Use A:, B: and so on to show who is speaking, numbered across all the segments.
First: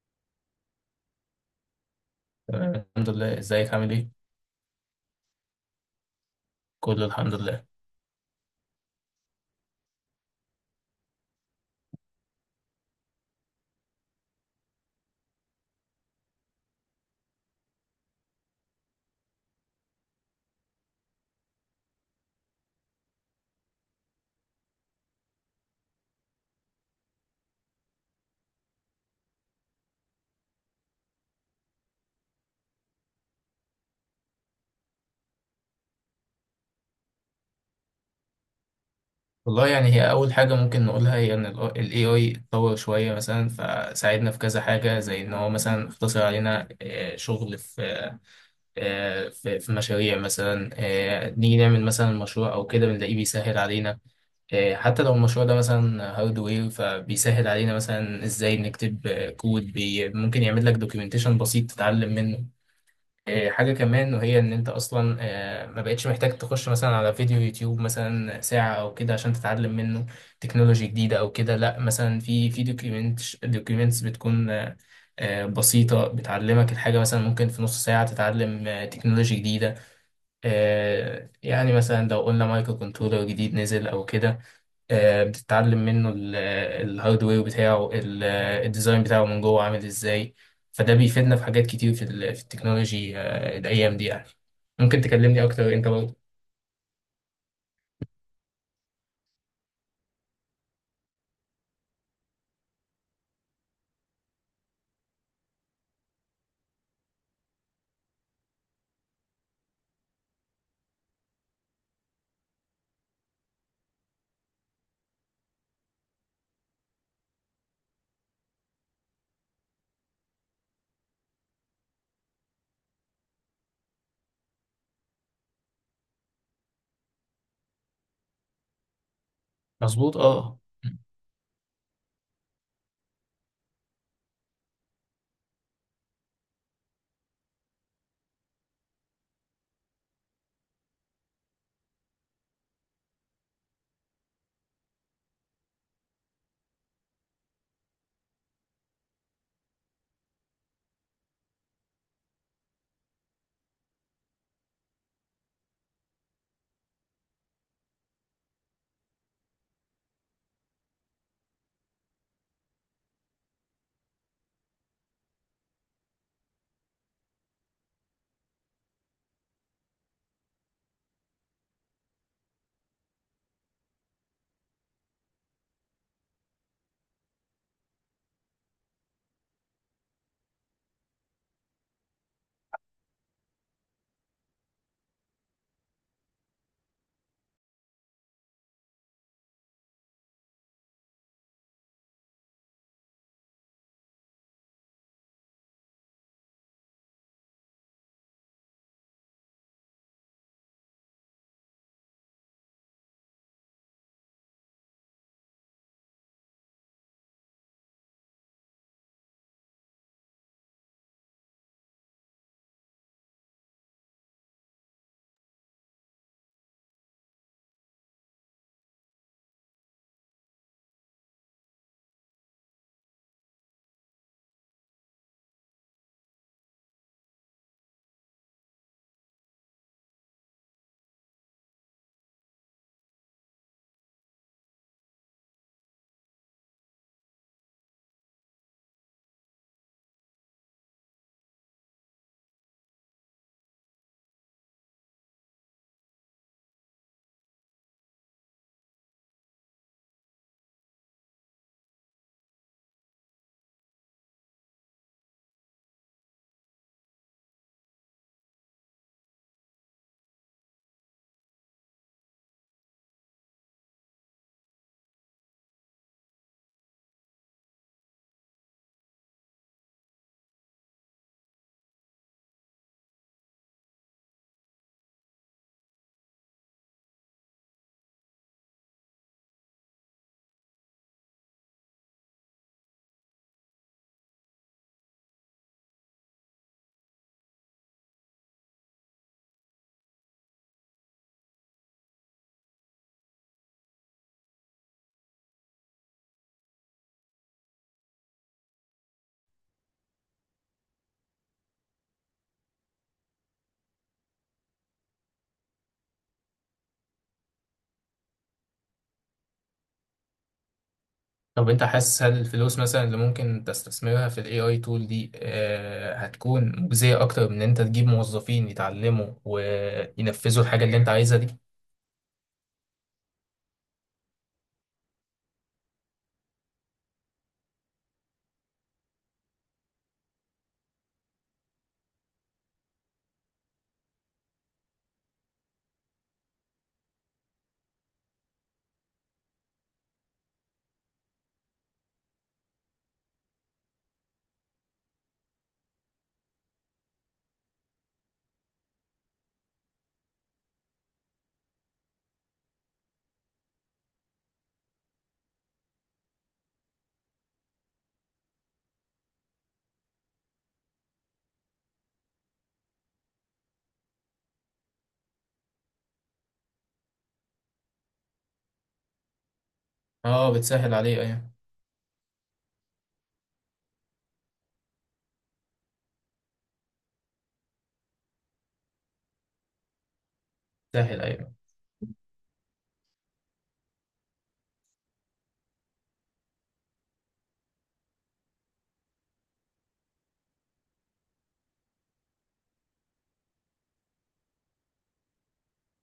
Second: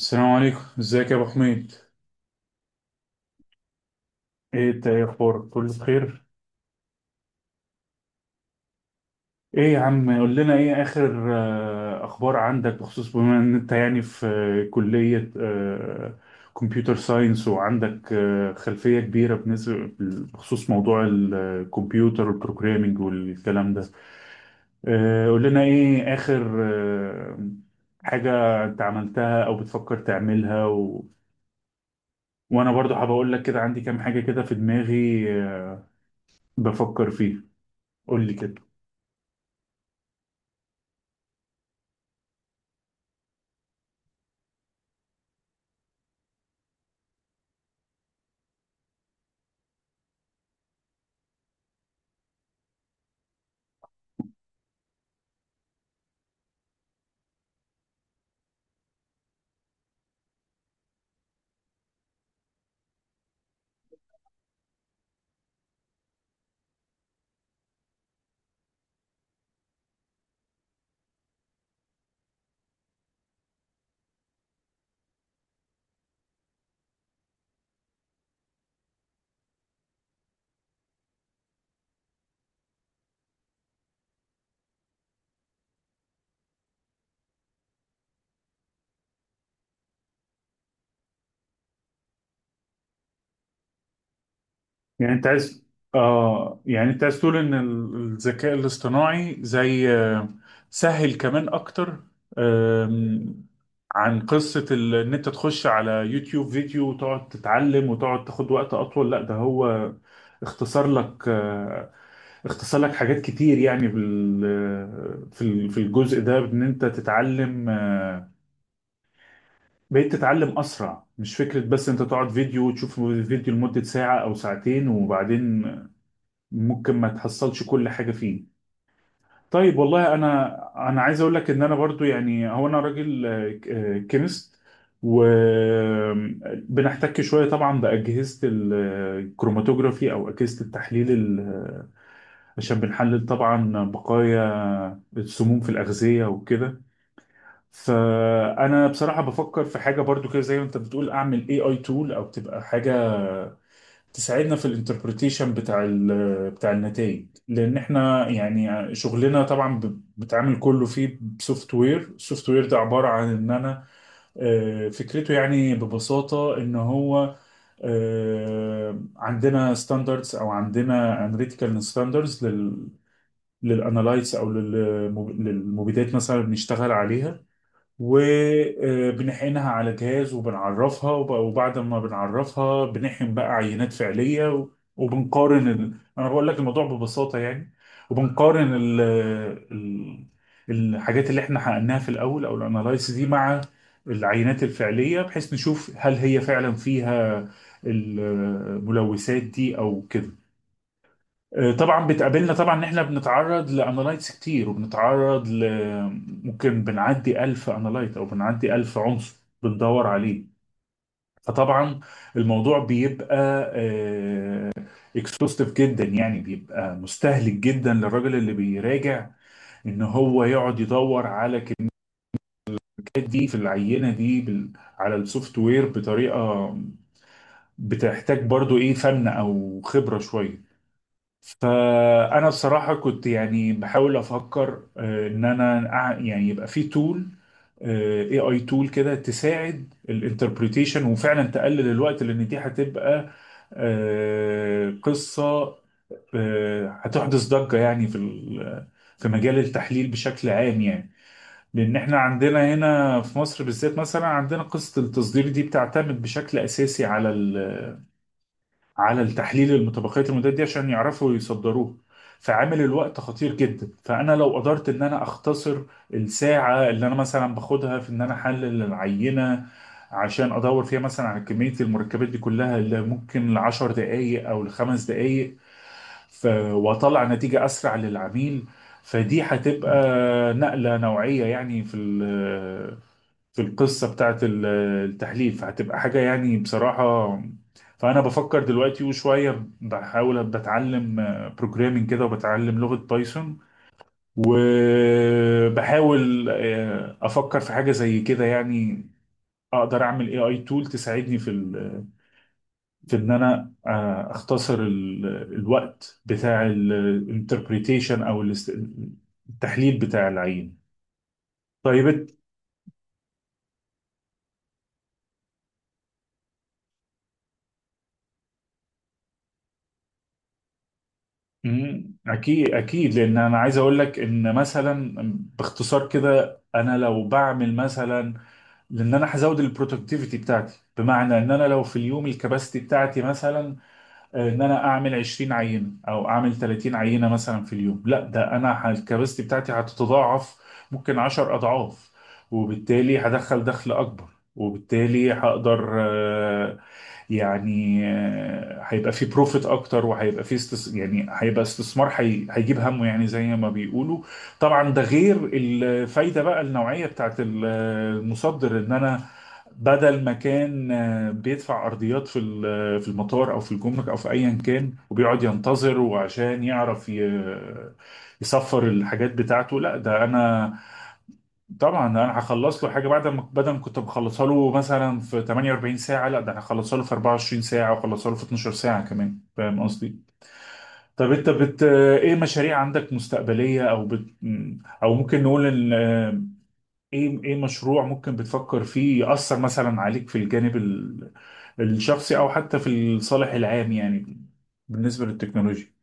A: السلام عليكم، ازيك يا ابو حميد؟
B: تمام. الحمد لله، ازيك عامل ايه؟
A: ايه انت، ايه اخبارك؟ كله بخير؟
B: كله الحمد لله.
A: ايه يا عم، قول لنا ايه اخر اخبار عندك بخصوص، بما ان انت يعني في كلية كمبيوتر ساينس وعندك خلفية كبيرة بالنسبة بخصوص موضوع الكمبيوتر والبروجرامينج والكلام ده. قول لنا ايه اخر آه، حاجة انت عملتها او بتفكر تعملها وانا برضو حابب اقول لك كده، عندي كام حاجة كده في دماغي بفكر فيه. قول لي كده.
B: والله يعني هي اول حاجه ممكن نقولها هي ان ال AI اتطور شويه، مثلا فساعدنا في كذا حاجه، زي ان هو مثلا اختصر علينا شغل في في مشاريع، مثلا نيجي نعمل مثلا مشروع او كده بنلاقيه بيسهل علينا. حتى لو المشروع ده مثلا هاردوير، فبيسهل علينا مثلا ازاي نكتب كود بي ممكن يعمل لك دوكيومنتيشن بسيط تتعلم منه. حاجة كمان، وهي إن أنت أصلا ما بقتش محتاج تخش مثلا على فيديو يوتيوب مثلا ساعة أو كده عشان تتعلم منه تكنولوجي جديدة أو كده. لأ، مثلا في دوكيومنتس بتكون بسيطة، بتعلمك الحاجة مثلا ممكن في نص ساعة تتعلم تكنولوجي جديدة. يعني مثلا لو قلنا مايكرو كنترولر جديد نزل أو كده، بتتعلم منه الهاردوير بتاعه، الديزاين بتاعه من جوه عامل ازاي. فده بيفيدنا في حاجات كتير في في التكنولوجي الايام دي يعني. ممكن
A: يعني انت
B: تكلمني
A: عايز،
B: اكتر انت برضه؟
A: اه يعني انت عايز تقول ان الذكاء الاصطناعي زي سهل كمان اكتر آم، عن قصة ان انت تخش على يوتيوب فيديو وتقعد تتعلم وتقعد تاخد وقت اطول، لا ده هو اختصر لك اختصر لك حاجات كتير، يعني بال في في الجزء ده ان انت تتعلم بقيت تتعلم اسرع، مش فكره بس انت تقعد فيديو وتشوف فيديو لمده ساعه او ساعتين وبعدين ممكن ما تحصلش كل حاجه فيه. طيب والله
B: مظبوط، اه.
A: انا عايز اقول لك ان انا برضو يعني، هو انا راجل كيمست، وبنحتك شويه طبعا باجهزه الكروماتوجرافي او اجهزه التحليل عشان بنحلل طبعا بقايا السموم في الاغذيه وكده. فانا بصراحه بفكر في حاجه برضو كده، زي ما انت بتقول، اعمل اي اي تول او تبقى حاجه تساعدنا في الانتربريتيشن بتاع بتاع النتائج، لان احنا يعني شغلنا طبعا بتعامل كله فيه بسوفت وير. السوفت وير ده عباره عن ان انا فكرته يعني ببساطه ان هو عندنا ستاندردز او عندنا اناليتيكال ستاندردز لل للانالايتس او للمبيدات مثلا بنشتغل عليها وبنحقنها على جهاز وبنعرفها وبعد ما بنعرفها بنحقن بقى عينات فعلية أنا بقول لك الموضوع ببساطة يعني، وبنقارن ال... الحاجات اللي احنا حقناها في الأول أو الأنالايس دي مع العينات الفعلية، بحيث نشوف هل هي فعلا فيها الملوثات دي أو كده. طبعا بتقابلنا طبعا ان احنا بنتعرض لانالايتس كتير وبنتعرض ل ممكن بنعدي 1000 انالايت او بنعدي 1000 عنصر بندور عليه. فطبعا الموضوع بيبقى اكسوستيف جدا، يعني بيبقى مستهلك جدا للراجل اللي بيراجع ان هو يقعد يدور على الكميات دي في العينه دي على السوفت وير بطريقه بتحتاج برضو ايه فن او خبره شويه. فأنا بصراحة كنت يعني بحاول أفكر إن أنا يعني يبقى في تول، اي اي تول كده تساعد الانتربريتيشن وفعلا تقلل الوقت، لأن دي هتبقى قصة هتحدث ضجة يعني في في مجال التحليل بشكل عام يعني. لأن احنا عندنا هنا في مصر بالذات مثلا عندنا قصة التصدير دي بتعتمد بشكل أساسي على على التحليل المتبقيات المدات دي عشان يعرفوا يصدروه. فعامل الوقت خطير جدا، فانا لو قدرت ان انا اختصر الساعه اللي انا مثلا باخدها في ان انا احلل العينه عشان ادور فيها مثلا على كميه المركبات دي كلها اللي ممكن لعشر دقائق او لخمس دقائق ف... واطلع نتيجه اسرع للعميل، فدي هتبقى نقله نوعيه يعني في في القصة بتاعت التحليل، فهتبقى حاجة يعني بصراحة. فأنا بفكر دلوقتي وشوية بحاول بتعلم بروجرامينج كده وبتعلم لغة بايثون، وبحاول أفكر في حاجة زي كده يعني، أقدر أعمل اي اي تول تساعدني في في إن أنا أختصر الوقت بتاع الانتربريتيشن أو التحليل بتاع العين.
B: طب انت حاسس
A: طيب،
B: هل الفلوس مثلا اللي ممكن تستثمرها في الاي اي تول دي هتكون مجزية اكتر من ان انت تجيب موظفين يتعلموا وينفذوا الحاجة اللي انت عايزها دي؟
A: اكيد لان انا عايز اقول لك ان مثلا، باختصار كده، انا لو بعمل مثلا، لان انا هزود البرودكتيفيتي بتاعتي، بمعنى ان انا لو في اليوم الكباستي بتاعتي مثلا ان انا اعمل 20 عينه او اعمل 30 عينه مثلا في اليوم، لا ده انا الكباستي بتاعتي هتتضاعف ممكن 10 اضعاف، وبالتالي هدخل دخل اكبر، وبالتالي هقدر يعني هيبقى في بروفيت اكتر وهيبقى في يعني هيبقى استثمار هيجيب همه يعني، زي ما بيقولوا. طبعا ده غير الفايده بقى النوعيه بتاعت المصدر، ان انا بدل ما كان بيدفع ارضيات في في المطار او في الجمرك او في ايا كان وبيقعد ينتظر وعشان يعرف يصفر الحاجات بتاعته، لا ده
B: اه،
A: انا
B: بتسهل عليه، ايوه.
A: طبعا انا هخلص له حاجه بعد، ما بدل ما كنت مخلصها له مثلا في 48 ساعه لا ده انا هخلصها له في 24 ساعه، وخلصها له في 12 ساعه كمان، فاهم قصدي؟
B: بتسهل،
A: طب انت
B: ايوه.
A: ايه مشاريع عندك مستقبليه او او ممكن نقول ان ايه، ايه مشروع ممكن بتفكر فيه يأثر مثلا عليك في الجانب الشخصي او حتى في الصالح العام يعني، بالنسبة للتكنولوجيا؟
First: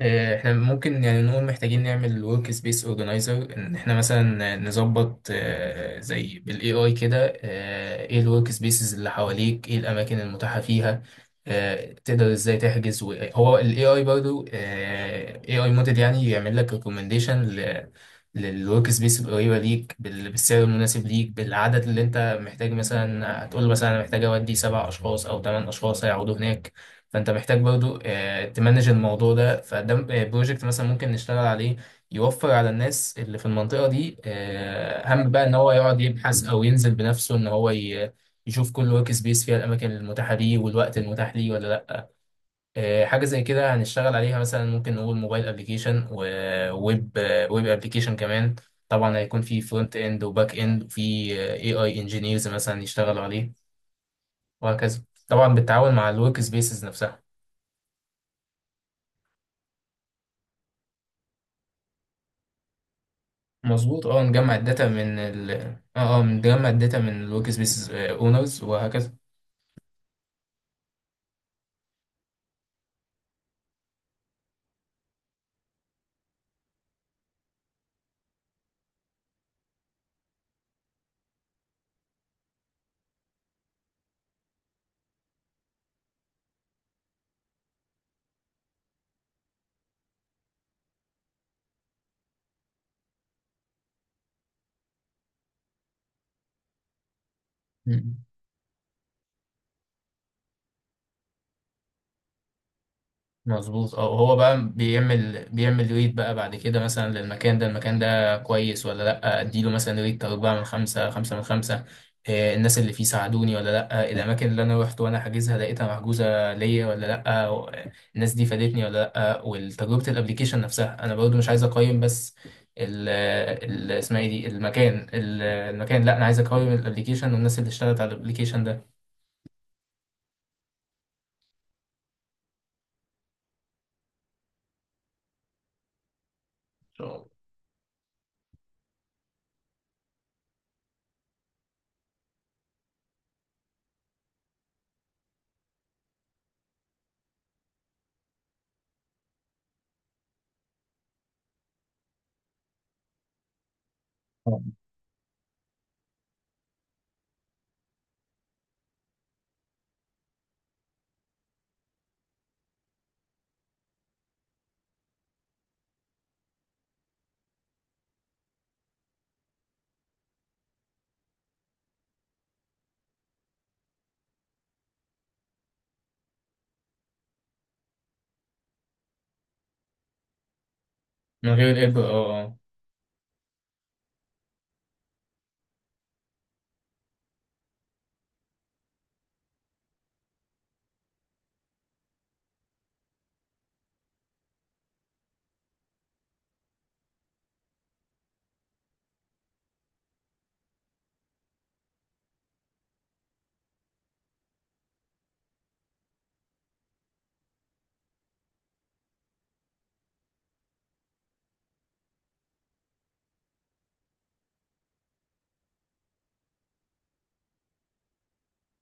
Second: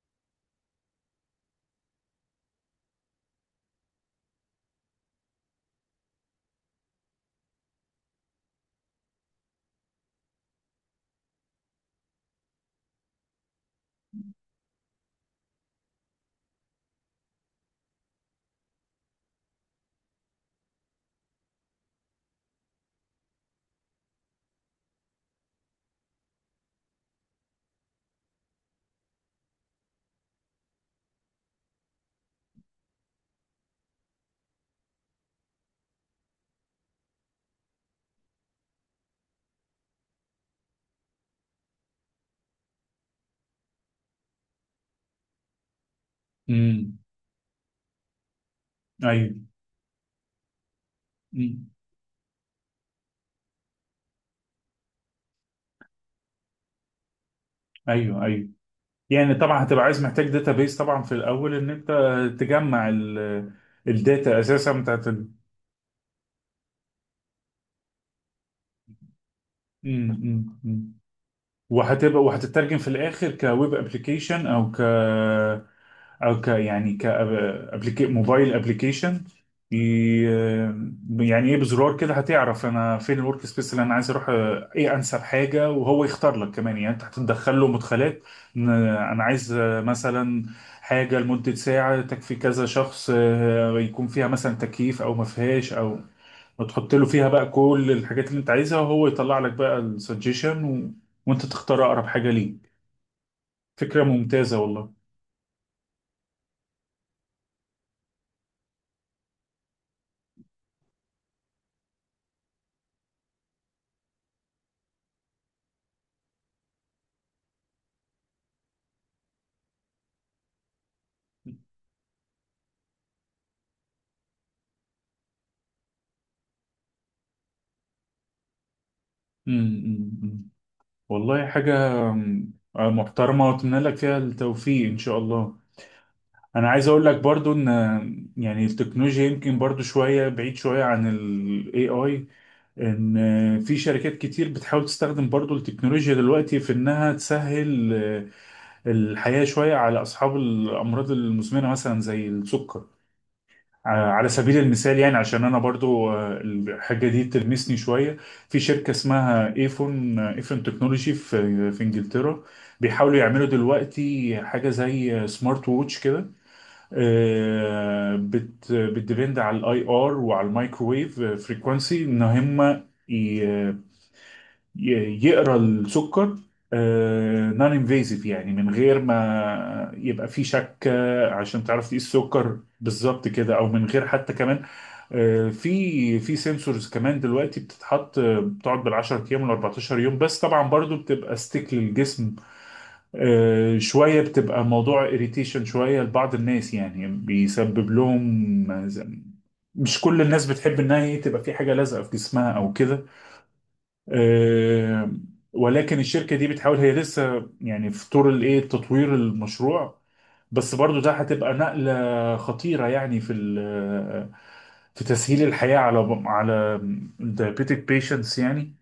B: احنا ممكن يعني نقول محتاجين نعمل ورك سبيس اورجانيزر، ان احنا مثلا نظبط زي بالاي اي كده، ايه الورك سبيسز اللي حواليك، ايه الاماكن المتاحه فيها، تقدر ازاي تحجز، هو الاي اي برضو اي اي موديل يعني يعمل لك ريكومنديشن للورك سبيس القريبه ليك بالسعر المناسب ليك، بالعدد اللي انت محتاج، مثلا هتقول له مثلا انا محتاج اودي سبع اشخاص او ثمان اشخاص هيقعدوا هناك. فانت محتاج برضو تمانج الموضوع ده. فده بروجكت مثلا ممكن نشتغل عليه، يوفر على الناس اللي في المنطقة دي هم بقى ان هو يقعد يبحث او ينزل بنفسه، ان هو يشوف كل ورك سبيس فيها الاماكن المتاحة ليه والوقت المتاح ليه ولا لا. حاجة زي كده هنشتغل عليها، مثلا ممكن نقول موبايل ابلكيشن،
A: امم.
B: وويب ابلكيشن كمان. طبعا
A: ايوه.
B: هيكون في فرونت اند وباك اند، وفي
A: مم.
B: اي اي انجينيرز مثلا يشتغلوا عليه، وهكذا. طبعا بالتعاون مع الورك سبيسز نفسها.
A: ايوه، ايوه. يعني طبعا هتبقى عايز محتاج داتابيس طبعا في الاول، ان انت تجمع
B: مظبوط، اه.
A: الداتا
B: نجمع
A: اساسا
B: الداتا من ال اه آه، نجمع الداتا من الورك سبيس اونرز وهكذا.
A: مم. مم. وهتبقى وهتترجم في الاخر كويب ابلكيشن او ك، او ك يعني ك موبايل ابلكيشن. يعني ايه، بزرار كده هتعرف انا فين الورك سبيس اللي انا عايز اروح، ايه انسب حاجه، وهو يختار لك كمان. يعني انت هتدخل له مدخلات إن انا عايز مثلا حاجه لمده ساعه تكفي كذا شخص، يكون فيها مثلا تكييف او ما فيهاش او، وتحط له فيها بقى كل
B: مم.
A: الحاجات اللي انت عايزها وهو يطلع لك بقى السجيشن وانت تختار اقرب حاجة ليك.
B: مظبوط،
A: فكرة
B: اه. هو
A: ممتازة
B: بقى
A: والله.
B: بيعمل ريت بقى بعد كده، مثلا للمكان ده، المكان ده كويس ولا لا، اديله مثلا ريت اربعة من خمسة، خمسة من خمسة. الناس اللي فيه ساعدوني ولا لا، الاماكن اللي انا روحت وانا حاجزها لقيتها محجوزة ليا ولا لا، الناس دي فادتني ولا لا، وتجربة الابليكيشن نفسها. انا برضو مش عايز اقيم بس ال اسمها ايه دي، المكان المكان، لا، انا عايز اقيم الابليكيشن والناس اللي اشتغلت على الابليكيشن ده. إن
A: امم. والله حاجة محترمة، واتمنى لك فيها التوفيق ان شاء الله. انا عايز اقول لك
B: شاء
A: برضو ان، يعني التكنولوجيا يمكن برضو شوية بعيد شوية عن ال AI، ان في شركات كتير بتحاول تستخدم برضو التكنولوجيا دلوقتي في انها تسهل الحياة شوية على اصحاب الامراض المزمنة مثلا زي السكر، على سبيل
B: الله.
A: المثال يعني، عشان انا برضو الحاجه دي تلمسني شويه. في شركه اسمها ايفون، ايفون تكنولوجي في في انجلترا، بيحاولوا يعملوا دلوقتي حاجه زي سمارت ووتش كده، آه، بت بتديبند على الاي ار وعلى الميكروويف فريكوانسي ان هم ي- يقرا السكر نون انفيزيف، يعني من غير ما يبقى في شك،
B: من
A: عشان
B: غير
A: تعرف تقيس
B: الابر، اه، آه.
A: السكر بالظبط كده او من غير حتى كمان. في في سنسورز كمان دلوقتي بتتحط، بتقعد بال 10 ايام وال 14 يوم، بس طبعا برضو بتبقى ستيك للجسم شويه، بتبقى موضوع اريتيشن شويه لبعض الناس، يعني بيسبب لهم مش كل الناس بتحب انها هي تبقى في حاجه لازقه في جسمها او كده. آه، ولكن الشركه دي بتحاول، هي لسه يعني في طور الايه تطوير المشروع، بس برضو ده هتبقى نقلة خطيرة يعني في في تسهيل الحياة على على diabetic patients يعني،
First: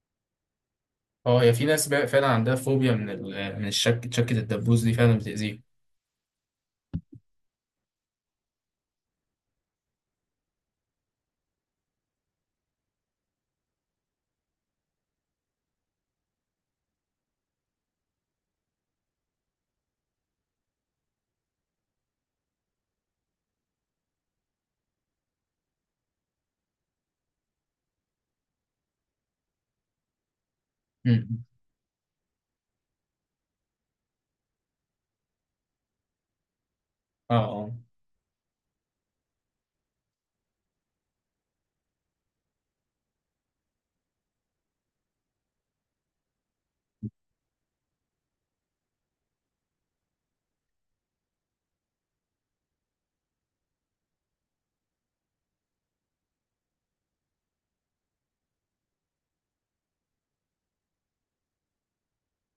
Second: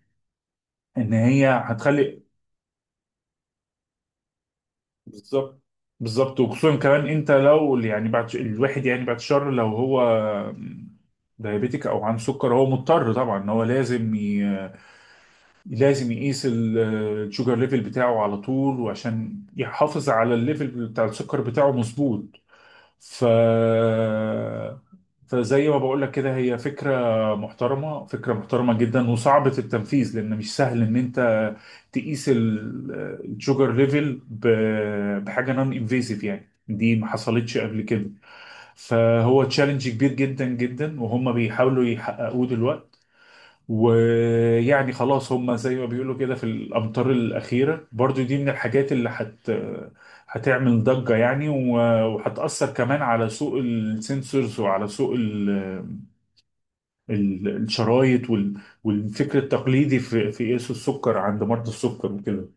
A: ان
B: اه،
A: هي
B: هي في ناس بقى
A: هتخلي.
B: فعلا عندها فوبيا من من الشك، شكة الدبوس دي فعلا بتأذيهم.
A: بالظبط، بالظبط، وخصوصا كمان انت لو يعني بعد الواحد يعني بعد الشر لو هو دايابيتيك او عنده سكر، هو مضطر طبعا ان هو لازم لازم يقيس الشوجر ليفل بتاعه على طول، وعشان يحافظ على الليفل بتاع السكر بتاعه مظبوط. ف فزي ما بقول لك كده، هي فكرة محترمة، فكرة محترمة جدا، وصعبة التنفيذ، لأن مش سهل إن
B: أمم.
A: أنت تقيس الشوجر ليفل بحاجة نون انفيزيف، يعني دي ما
B: اه،
A: حصلتش
B: اه،
A: قبل كده. فهو تشالنج كبير جدا جدا، وهم بيحاولوا يحققوه دلوقتي. ويعني خلاص هم زي ما بيقولوا كده في الأمطار الأخيرة برضو، دي من الحاجات اللي هتعمل ضجة يعني، وهتأثر كمان على سوق السنسورز وعلى سوق الشرايط والفكر التقليدي في في قياس السكر عند مرضى السكر وكده.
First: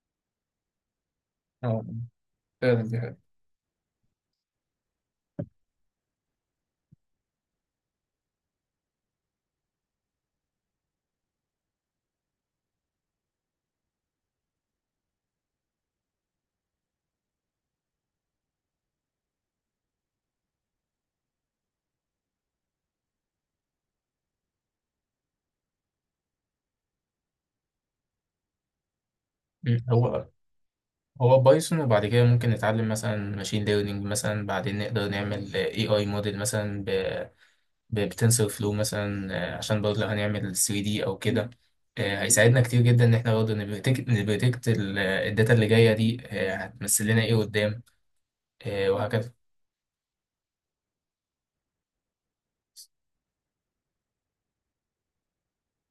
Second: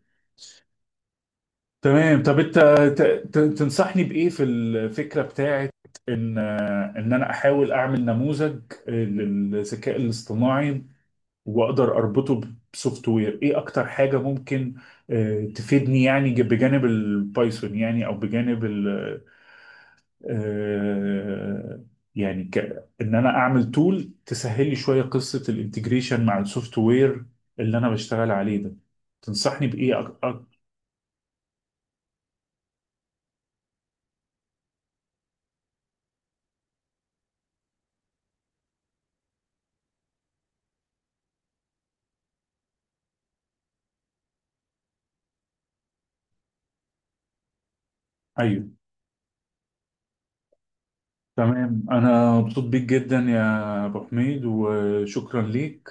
B: اه،
A: تمام. طب انت
B: فعلا دي حاجة.
A: تنصحني بإيه في الفكرة بتاعت ان انا احاول اعمل نموذج للذكاء الاصطناعي واقدر اربطه بسوفت وير؟ ايه اكتر حاجه ممكن تفيدني، يعني بجانب البايثون يعني، او بجانب ال آه، يعني ان انا اعمل تول تسهل لي شويه قصه الانتجريشن مع السوفت وير اللي انا بشتغل عليه ده، تنصحني
B: أمم.
A: بايه
B: هو هو بايثون، وبعد كده ممكن نتعلم مثلا ماشين ليرنينج، مثلا بعدين نقدر نعمل اي اي موديل مثلا بتنسر فلو، مثلا عشان برضه لو هنعمل 3D او كده. هيساعدنا كتير جدا ان احنا برضه نبريتكت الداتا اللي جاية دي، هتمثل لنا ايه قدام.
A: ايوه.
B: وهكذا.
A: تمام، انا مبسوط بيك جدا يا ابو حميد، وشكرا ليك.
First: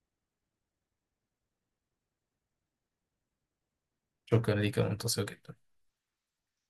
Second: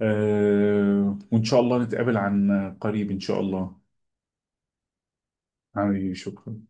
A: وان شاء الله نتقابل عن قريب ان شاء الله.
B: شكرا ليك يا منتصر جدا.
A: حبيبي، شكرا.